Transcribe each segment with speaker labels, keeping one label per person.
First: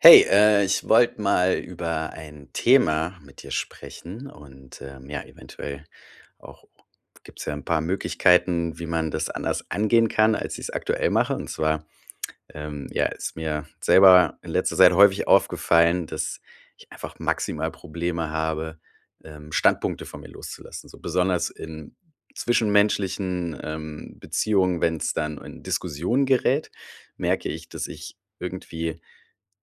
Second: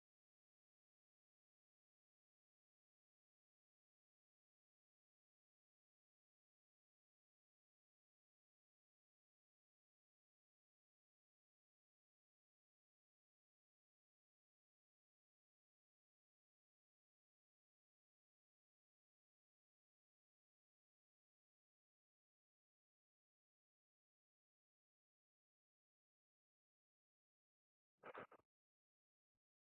Speaker 1: Hey, äh, ich wollt mal über ein Thema mit dir sprechen und, ähm ja, eventuell auch gibt's ja 'n paar Möglichkeiten, wie man das anders angehen kann, als ich's aktuell mache. Und zwar ähm ja, ist mir selber in letzter Zeit häufig aufgefallen, dass ich einfach maximal Probleme habe, ähm, Standpunkte von mir loszulassen. So besonders in zwischenmenschlichen, ähm, Beziehungen, wenn's dann in Diskussionen gerät, merke ich, dass ich irgendwie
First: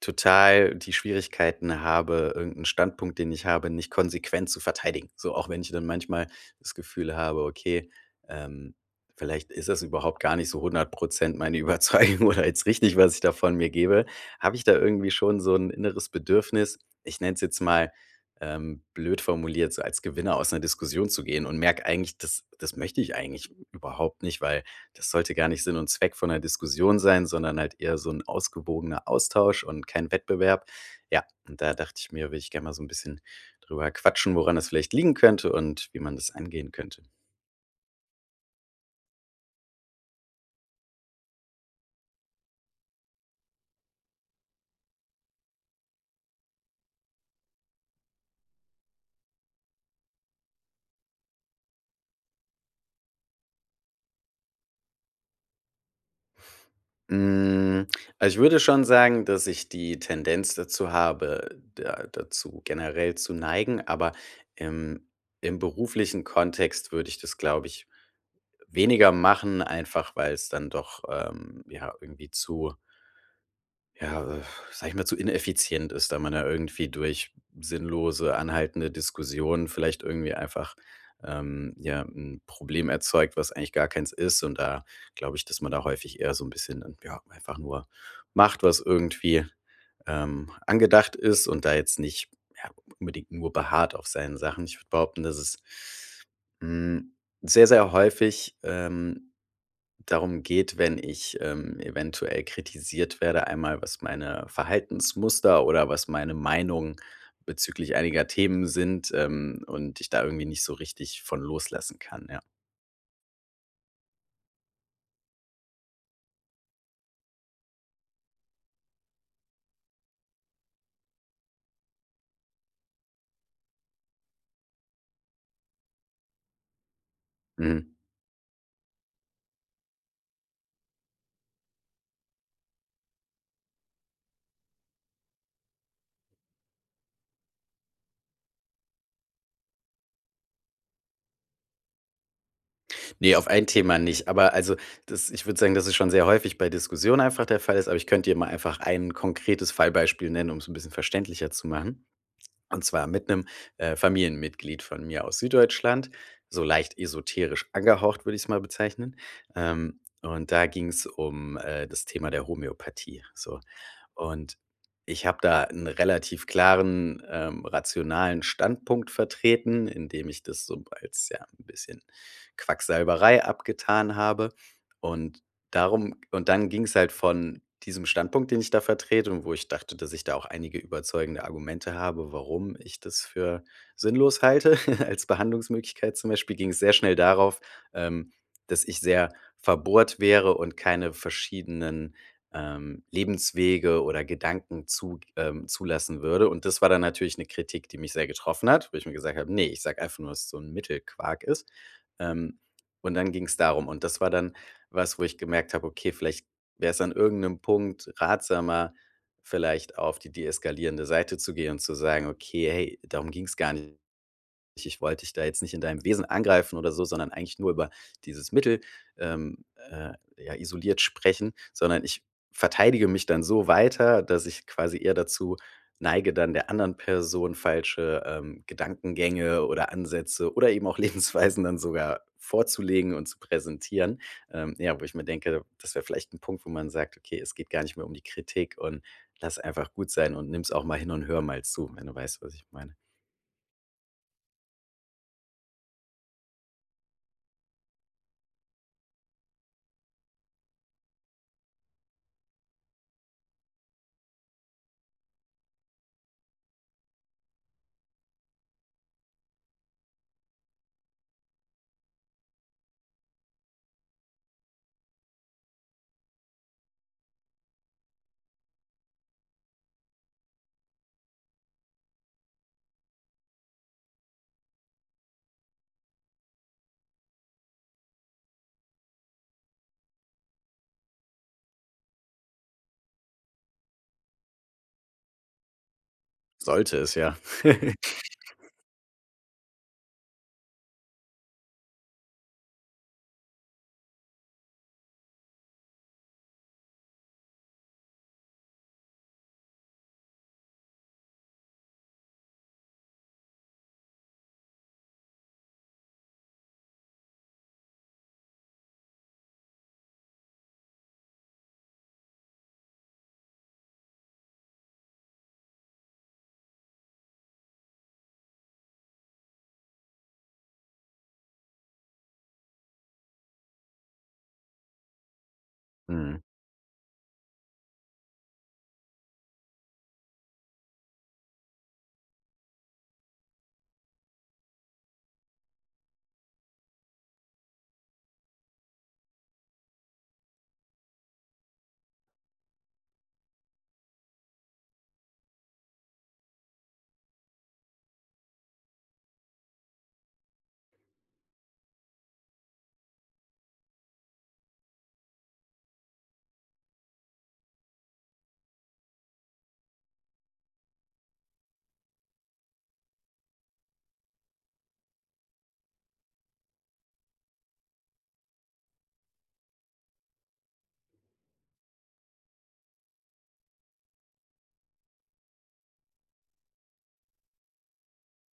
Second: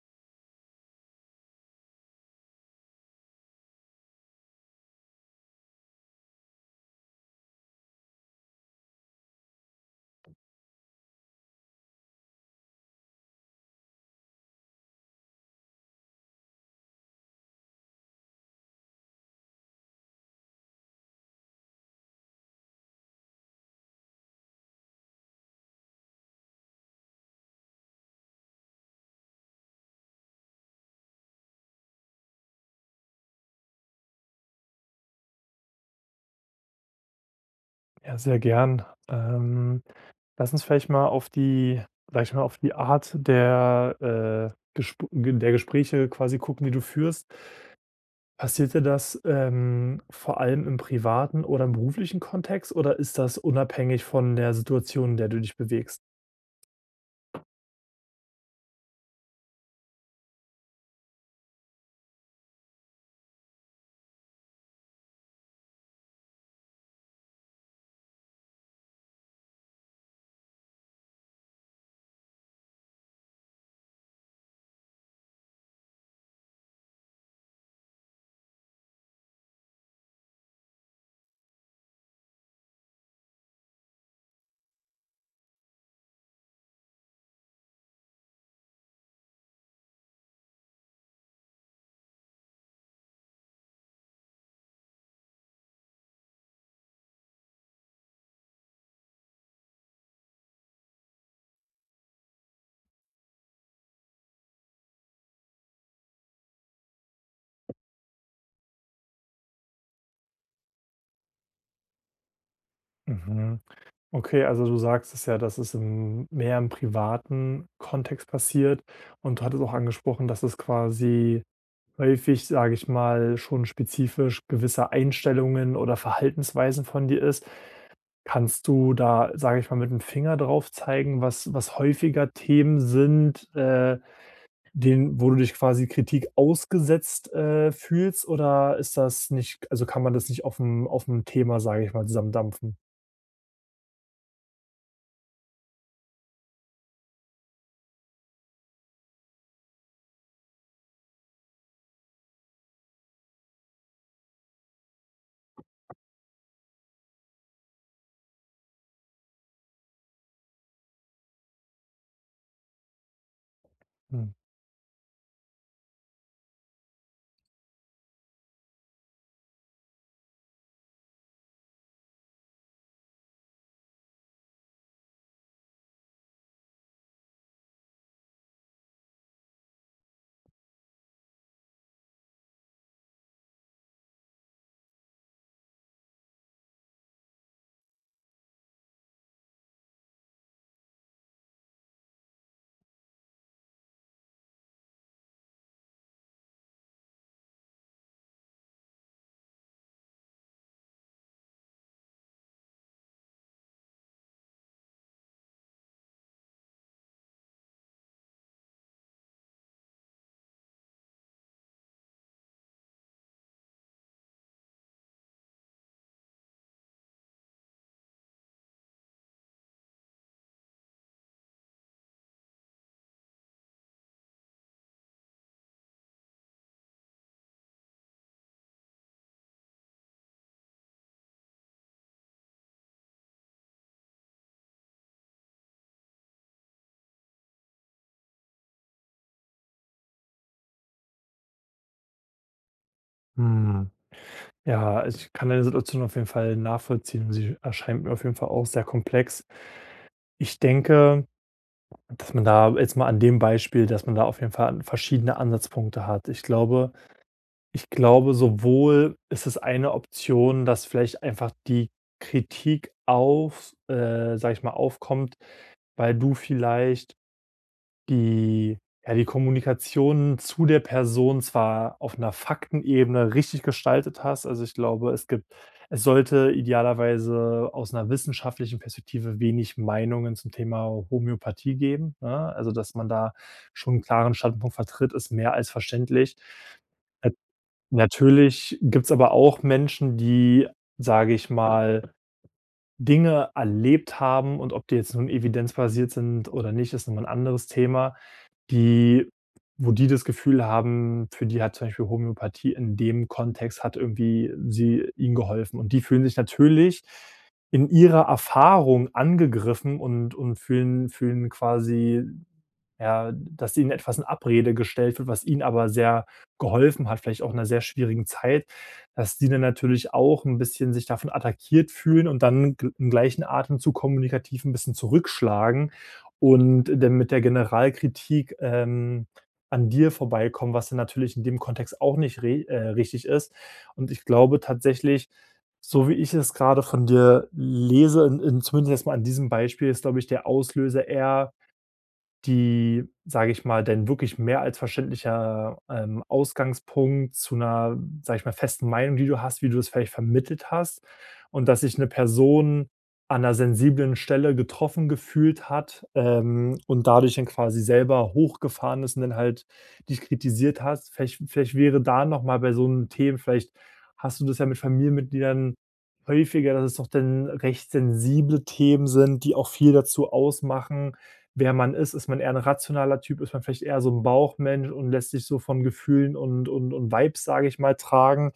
Speaker 1: total die Schwierigkeiten habe, irgend 'n Standpunkt, den ich habe, nicht konsequent zu verteidigen. So, auch wenn ich dann manchmal das Gefühl habe, okay, ähm, vielleicht ist das überhaupt gar nicht so 100 % meine Überzeugung oder jetzt richtig, was ich da von mir gebe, hab ich da irgendwie schon so'n inneres Bedürfnis, ich nenn's jetzt mal, ähm, blöd formuliert, so als Gewinner aus 'ner Diskussion zu gehen und merk eigentlich, das das möchte ich eigentlich überhaupt nicht, weil das sollte gar nicht Sinn und Zweck von 'ner Diskussion sein, sondern halt eher so 'n ausgewogener Austausch und kein Wettbewerb. Ja, und da dacht ich mir, würd ich gern mal so 'n bisschen drüber quatschen, woran das vielleicht liegen könnte und wie man das angehen könnte.
Speaker 2: Ja, sehr gern. Ähm, lass uns vielleicht mal auf die vielleicht mal auf die Art der, äh, Gesp Ge der Gespräche quasi gucken, die du führst. Passiert dir das, ähm, vor allem im privaten oder im beruflichen Kontext, oder ist das unabhängig von der Situation, in der du dich bewegst?
Speaker 1: Hm, also ich würde schon sagen, dass ich die Tendenz dazu habe, da dazu generell zu neigen, aber im im beruflichen Kontext würde ich das, glaube ich, weniger machen, einfach weil's dann doch, ähm, ja, irgendwie zu ja sag ich mal, zu ineffizient ist, wenn man da irgendwie durch sinnlose, anhaltende Diskussionen vielleicht irgendwie einfach, ähm, ja, 'n Problem erzeugt, was eigentlich gar keins ist, und da glaub' ich, dass man da häufig eher so 'n bisschen, ja, einfach nur macht, was irgendwie, ähm, angedacht ist, und da jetzt nicht, ja, unbedingt nur beharrt auf seinen Sachen. Ich würd behaupten, dass es hm sehr, sehr häufig, ähm, darum geht, wenn ich, ähm, eventuell kritisiert werde einmal, was meine Verhaltensmuster oder was meine Meinung bezüglich einiger Themen sind, ähm, und ich da irgendwie nicht so richtig von loslassen kann, ja.
Speaker 2: Mhm. Okay, also du sagst es ja, dass es- hm- mehr im privaten Kontext passiert. Und du hattest auch angesprochen, dass es quasi häufig, sag ich mal, schon spezifisch gewisse Einstellungen oder Verhaltensweisen von dir ist.
Speaker 1: Mhm.
Speaker 2: Kannst du da, sag ich mal, mit'm Finger darauf zeigen, was was häufiger Themen sind, äh, denen wo du dich quasi Kritik ausgesetzt, äh, fühlst, oder ist das nicht also kann man das nicht aufm aufm Thema, sag ich mal, zusammen dampfen?
Speaker 1: Ne, auf ein Thema nicht. Aber also, das ich würde sagen, dass es schon sehr häufig bei Diskussionen einfach der Fall ist, aber ich könnte dir mal einfach ein konkretes Fallbeispiel nennen, um's 'n bisschen verständlicher zu machen. Und zwar mit 'nem, äh, Familienmitglied von mir aus Süddeutschland, so leicht esoterisch angehaucht, würde ich's mal bezeichnen. Ähm, und da ging's um, äh, das Thema der Homöopathie, so.
Speaker 2: Mhm.
Speaker 1: Und ich hab da 'n relativ klaren, ähm, rationalen Standpunkt vertreten, indem ich das so als, ja, 'n bisschen Quacksalberei abgetan habe. Und darum und dann ging's halt von diesem Standpunkt, den ich da vertrete- und wo ich dachte, dass ich da auch einige überzeugende Argumente habe, warum ich das für sinnlos halte als Behandlungsmöglichkeit- zum Beispiel, ging's sehr schnell darauf, ähm, dass ich sehr verbohrt wäre und keine verschiedenen, ähm, Lebenswege oder Gedanken zu ähm, zulassen würde. Und das war dann natürlich 'ne Kritik, die mich sehr getroffen hat, wo ich mir gesagt hab: „Ne, ich sag einfach nur, dass das so 'n Mittelquark ist.“ Ähm, und dann ging's darum. Und das war dann was, wo ich gemerkt hab, okay, vielleicht wär's an irgend 'nem Punkt ratsamer, vielleicht auf die deeskalierende Seite zu gehen und zu sagen: „Okay, hey, darum ging's gar nicht. Ich ich wollt dich da jetzt nicht in deinem Wesen angreifen oder so, sondern eigentlich nur über dieses Mittel, ähm, äh, ja, isoliert sprechen,“ sondern ich verteidige mich dann so weiter, dass ich quasi eher dazu neige, dann der anderen Person falsche, ähm, Gedankengänge oder Ansätze oder eben auch Lebensweisen dann sogar vorzulegen und zu präsentieren. Ähm, ja, wo ich mir denke, das wär vielleicht 'n Punkt, wo man sagt: „Okay, es geht gar nicht mehr um die Kritik und lass einfach gut sein und nimm's auch mal hin und hör mal zu,“ wenn du weißt, was ich meine.
Speaker 2: Mhm. Ja, also ich kann deine Situation auf jeden Fall nachvollziehen. Sie erscheint mir auf jeden Fall auch sehr komplex. Ich denke dass man da- jetzt mal an dem Beispiel- dass man da auf jeden Fall verschiedene Ansatzpunkte hat. Ich glaube ich glaube, sowohl ist es eine Option, dass vielleicht einfach die Kritik auf äh, sag ich mal, aufkommt, weil du vielleicht die ja, die Kommunikation zu der Person zwar auf 'ner Faktenebene richtig gestaltet hast, also ich glaube, es gibt es sollte idealerweise aus 'ner wissenschaftlichen Perspektive wenig Meinungen zum Thema Homöopathie geben, ne? Also, dass man da schon 'n klaren Standpunkt vertritt, ist mehr als verständlich.
Speaker 1: Sollte es
Speaker 2: Nat
Speaker 1: ja.
Speaker 2: Natürlich gibt's aber auch Menschen, die, sage ich mal, Dinge erlebt haben- und ob die jetzt nun evidenzbasiert sind oder nicht, ist noch mal 'n anderes Thema- die wo die das Gefühl haben, für die hat zum Beispiel Homöopathie in dem Kontext hat irgendwie sie ihnen geholfen. Und die fühlen sich natürlich in ihrer Erfahrung angegriffen und und fühlen fühlen quasi, ja, dass ihnen etwas in Abrede gestellt wird, was ihnen aber sehr geholfen hat, vielleicht auch in 'ner sehr schwierigen Zeit, dass die dann natürlich auch 'n bisschen sich davon attackiert fühlen und dann im gleichen Atemzug kommunikativ 'n bisschen zurückschlagen
Speaker 1: Mhm.
Speaker 2: und dann mit der Generalkritik, ähm, an dir vorbeikommen, was dann natürlich in dem Kontext auch nicht re äh, richtig ist. Und ich glaube tatsächlich- so wie ich es grade von dir lese in in zumindest erstmal an diesem Beispiel ist, glaub ich, der Auslöser eher die, sag' ich mal dein wirklich mehr als verständlicher, ähm, Ausgangspunkt zu 'ner, sag' ich mal, festen Meinung, die du hast, wie du das vielleicht vermittelt hast. Und dass sich 'ne Person an 'ner sensiblen Stelle getroffen gefühlt hat, ähm, und dadurch dann quasi selber hochgefahren ist und dann halt dich kritisiert hast. Vielleicht vielleicht wäre da noch mal bei so 'n Themen vielleicht hast du das ja mit Familienmitgliedern häufiger, dass es doch dann recht sensible Themen sind, die auch viel dazu ausmachen, wer man ist. Ist man eher 'n rationaler Typ? Ist man vielleicht eher so 'n Bauchmensch und lässt sich so von Gefühlen und und und Vibes, sag' ich mal, tragen?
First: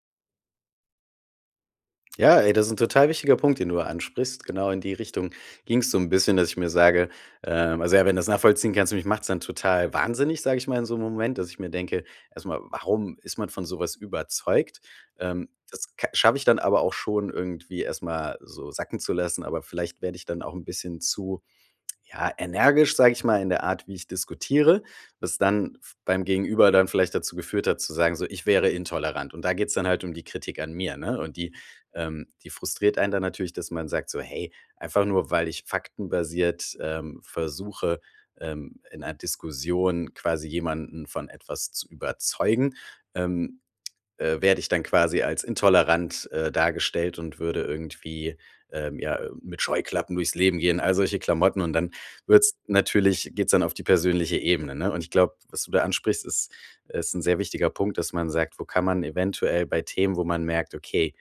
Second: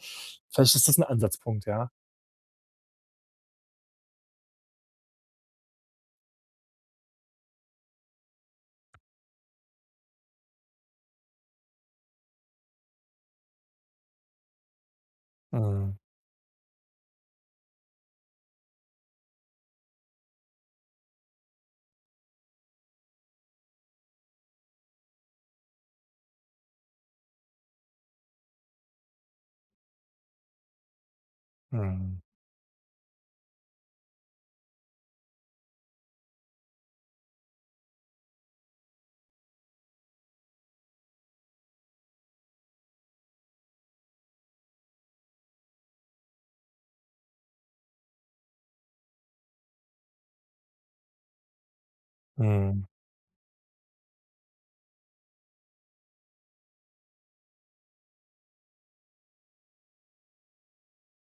Speaker 2: Vielleicht ist das 'n Ansatzpunkt, ja.
Speaker 1: Ja, ey, das is'n total wichtiger Punkt, den du da ansprichst. Genau in die Richtung ging's so 'n bisschen, dass ich mir sage, ähm also ja, wenn du das nachvollziehen kannst mich macht's dann total wahnsinnig, sag ich mal, in so 'nem Moment, dass ich mir denke, erst mal: „Warum ist man von so was überzeugt?“ Ähm, das
Speaker 2: Mhm.
Speaker 1: ka schaffe ich dann aber auch schon irgendwie erst mal so sacken zu lassen, aber vielleicht werde ich dann auch 'n bisschen zu, ja, energisch, sage ich mal, in der Art, wie ich diskutiere, das dann beim f Gegenüber dann vielleicht dazu geführt hat, zu sagen, so, ich wäre intolerant. Und da geht's dann halt um die Kritik an mir, ne, und die,
Speaker 2: Mhm.
Speaker 1: ähm, die frustriert einen dann natürlich, dass man sagt so, hey, einfach nur, weil ich faktenbasiert, ähm, versuche, ähm, in einer Diskussion quasi jemanden von etwas zu überzeugen, ähm, äh, werde ich dann quasi als intolerant, äh, dargestellt und würde irgendwie, ähm, ja, äh, mit Scheuklappen durchs Leben gehen- all solche Klamotten- und dann wird's
Speaker 2: Mhm.
Speaker 1: natürlich geht's dann auf die persönliche Ebene, ne? Und ich glaub, was du da ansprichst, ist ist 'n sehr wichtiger Punkt, dass man sagt, wo kann man eventuell bei Themen, wo man merkt: Okay,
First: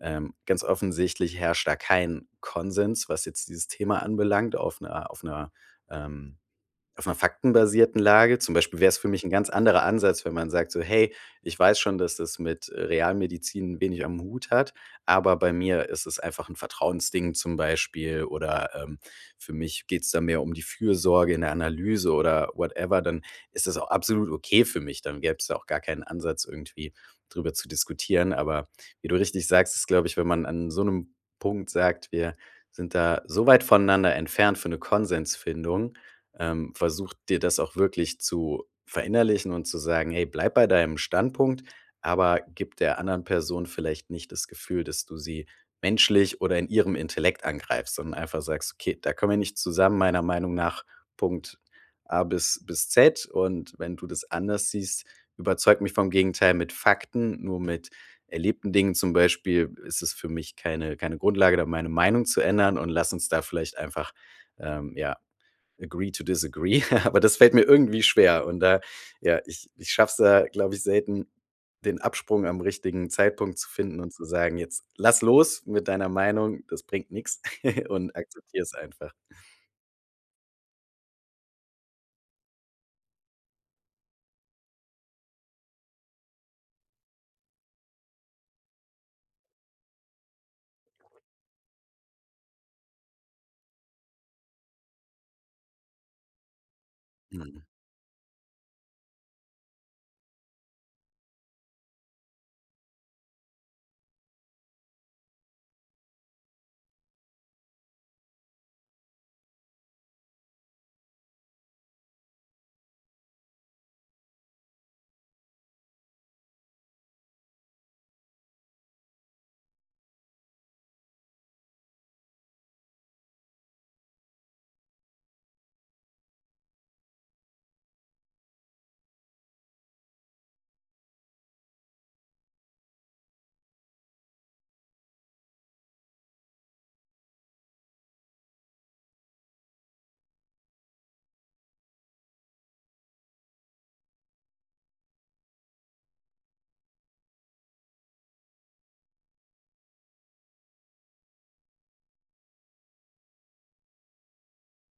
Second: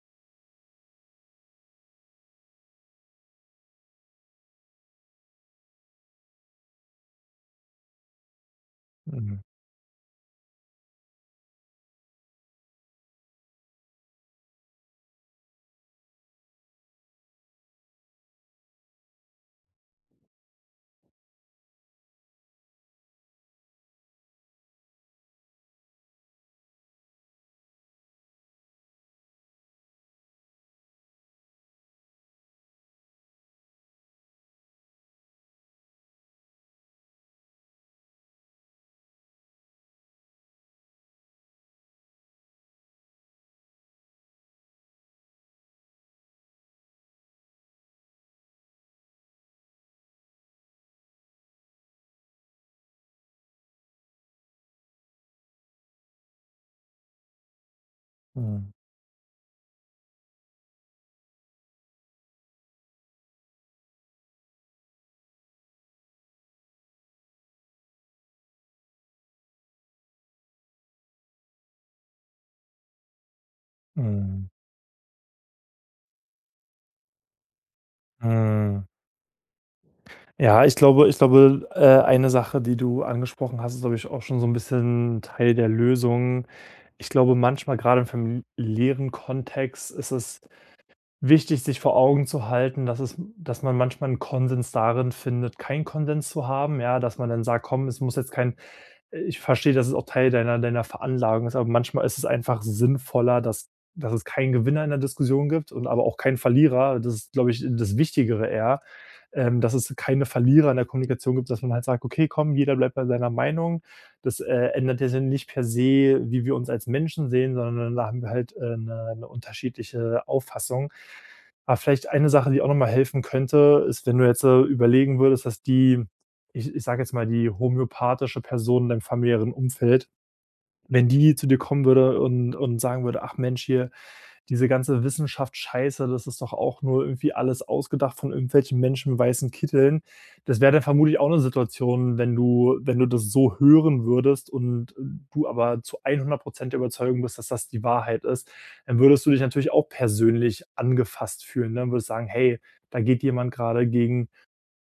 Speaker 1: ähm, ganz offensichtlich herrscht da kein Konsens, was jetzt dieses Thema anbelangt, auf 'ner auf 'ner, ähm, auf 'ner faktenbasierten Lage. Zum Beispiel wär's für mich 'n
Speaker 2: Mhm.
Speaker 1: ganz anderer Ansatz, wenn man sagt so: „Hey, ich weiß schon, dass das mit, äh, Realmedizin wenig am Hut hat, aber bei mir ist es einfach 'n Vertrauensding,“ zum Beispiel, oder, ähm: „Für mich geht's da mehr um die Fürsorge in der Analyse“ oder whatever, dann ist das auch absolut okay für mich. Dann gäb's da auch gar keinen Ansatz, irgendwie drüber zu diskutieren. Aber wie du richtig sagst, ist, glaube ich, wenn man an so 'nem Punkt sagt: „Wir sind da so weit voneinander entfernt für 'ne Konsensfindung,“ ähm, versuch dir das auch wirklich zu verinnerlichen und zu sagen: „Hey, bleib bei deinem Standpunkt, aber gib der anderen Person vielleicht nicht das Gefühl, dass du sie menschlich oder in ihrem Intellekt angreifst,“ sondern einfach sagst: „Okay, da kommen wir nicht zusammen, meiner Meinung nach, Punkt A bis bis Z. Und wenn du das anders siehst, überzeug mich vom Gegenteil mit Fakten. Nur mit
Speaker 2: Mhm.
Speaker 1: erlebten Dingen zum Beispiel ist es für mich keine keine Grundlage, da meine Meinung zu ändern, und lass uns da vielleicht einfach, ähm, ja, agree to disagree.” Aber das fällt mir irgendwie schwer, und da, ja, ich ich schaff's da, glaube ich, selten, den Absprung am richtigen Zeitpunkt zu finden und zu
Speaker 2: Mhm.
Speaker 1: sagen: „Jetzt lass los mit deiner Meinung. Das bringt nix und akzeptier es
Speaker 2: Mhm.
Speaker 1: einfach.“
Speaker 2: Ja, ich glaube ich glaube, äh, eine Sache, die du angesprochen hast, ist, glaub ich, auch schon so 'n bisschen Teil der Lösung. Ich glaube, manchmal- grade im familiären Kontext- ist es wichtig, sich vor Augen zu halten, dass es dass man manchmal 'n Konsens darin findet, keinen Konsens zu haben, ja, dass man dann
Speaker 1: Mhm.
Speaker 2: sagt: „Komm, es muss jetzt kein“ „ich versteh, dass es auch Teil deiner deiner Veranlagung ist“, aber manchmal ist es einfach sinnvoller, dass dass es keinen Gewinner in der Diskussion gibt und aber auch keinen Verlierer. Das ist, glaube ich, das Wichtigere eher, ähm, dass es keine Verlierer in der Kommunikation gibt, dass man halt sagt: „Okay, komm, jeder bleibt bei seiner Meinung. Das, äh, ändert ja dann nicht per se, wie wir uns als Menschen sehen, sondern da haben wir halt, ähm, 'ne 'ne unterschiedliche Auffassung.“ Aber vielleicht eine Sache, die auch noch mal helfen könnte, ist, wenn du jetzt da überlegen würdest, dass die, ich ich sag jetzt mal die homöopathische Person in deinem familiären Umfeld wenn die zu dir kommen würde und und sagen würde: „Ach Mensch hier, diese ganze Wissenschaftscheiße, das ist doch auch nur irgendwie alles ausgedacht von irgendwelchen Menschen mit weißen Kitteln.“ Das wäre dann vermutlich auch 'ne Situation, wenn du wenn du das so hören würdest und und du aber zu 100 % der Überzeugung bist, dass das die Wahrheit ist, dann würdest du dich natürlich auch persönlich angefasst fühlen, ne, und würdest sagen: „Hey, da geht jemand grade gegen,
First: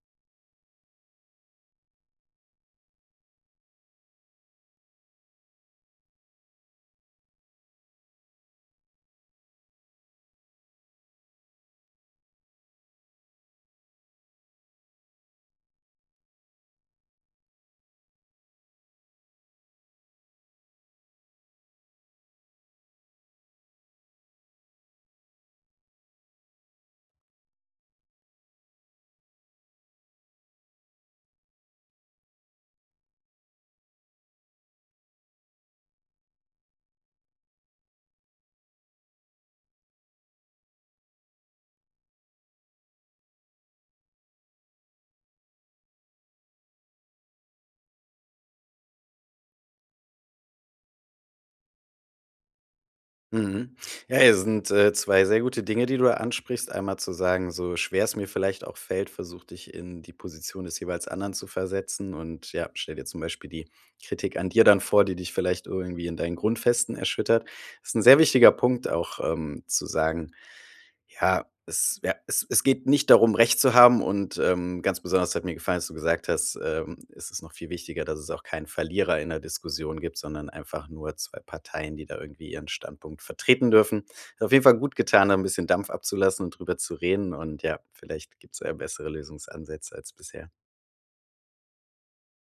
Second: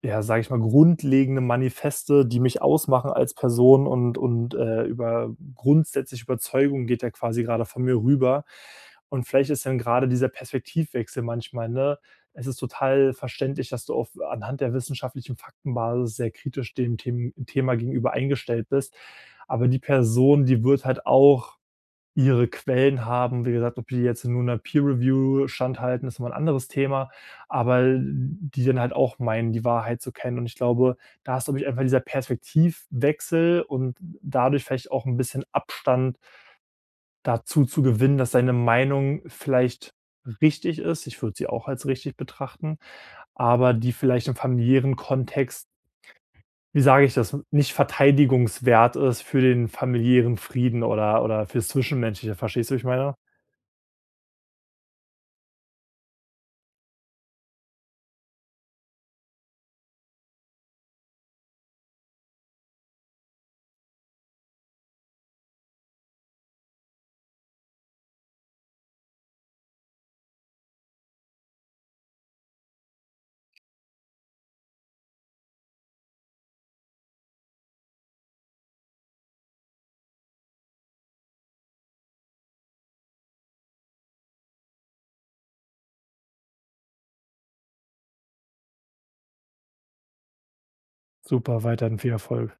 Speaker 2: ja, sag ich mal, grundlegende Manifeste, die mich ausmachen als Person, und und, äh, über grundsätzliche Überzeugungen geht der quasi grade von mir rüber.“ Und vielleicht ist dann grade dieser Perspektivwechsel manchmal, ne es ist total verständlich, dass du auf anhand der wissenschaftlichen Faktenbasis sehr kritisch dem Them Thema gegenüber eingestellt bist. Aber die Person, die wird halt auch ihre Quellen haben. Wie gesagt, ob die jetzt nun 'ner Peer Review standhalten, ist nochmal 'n anderes Thema, aber die dann halt auch meinen, die Wahrheit zu kennen. Und ich glaube, da ist, glaube ich, einfach dieser Perspektivwechsel und dadurch vielleicht auch 'n bisschen Abstand dazu zu gewinnen, dass deine Meinung vielleicht richtig ist. ich würd sie auch als richtig betrachten. Aber die vielleicht im familiären Kontext wie sage ich das- nicht verteidigungswert ist für den familiären Frieden oder oder fürs Zwischenmenschliche, verstehst du, wie ich meine?
Speaker 1: Mhm. Ja, ey, das sind, äh, 2 sehr gute Dinge, die du da ansprichst. Einmal zu sagen: „So schwer es mir vielleicht auch fällt, versuch dich in die Position des jeweils anderen zu versetzen, und, ja, stell dir zum Beispiel die Kritik an dir dann vor, die dich vielleicht irgendwie in deinen Grundfesten erschüttert.“ Das ist 'n sehr wichtiger Punkt auch, ähm, zu sagen: „Ja, es, ja, es es geht nicht darum, recht zu haben.“ Und, ähm, ganz besonders hat mir gefallen, als du gesagt hast, ähm, es ist noch viel wichtiger, dass es auch keinen Verlierer in der Diskussion gibt, sondern einfach nur 2 Parteien, die da irgendwie ihren Standpunkt vertreten dürfen. Hat auf jeden Fall gut getan, da 'n bisschen Dampf abzulassen und drüber zu reden. Und ja, vielleicht gibt's da ja bessere Lösungsansätze als bisher.
Speaker 2: Super, weiterhin viel Erfolg!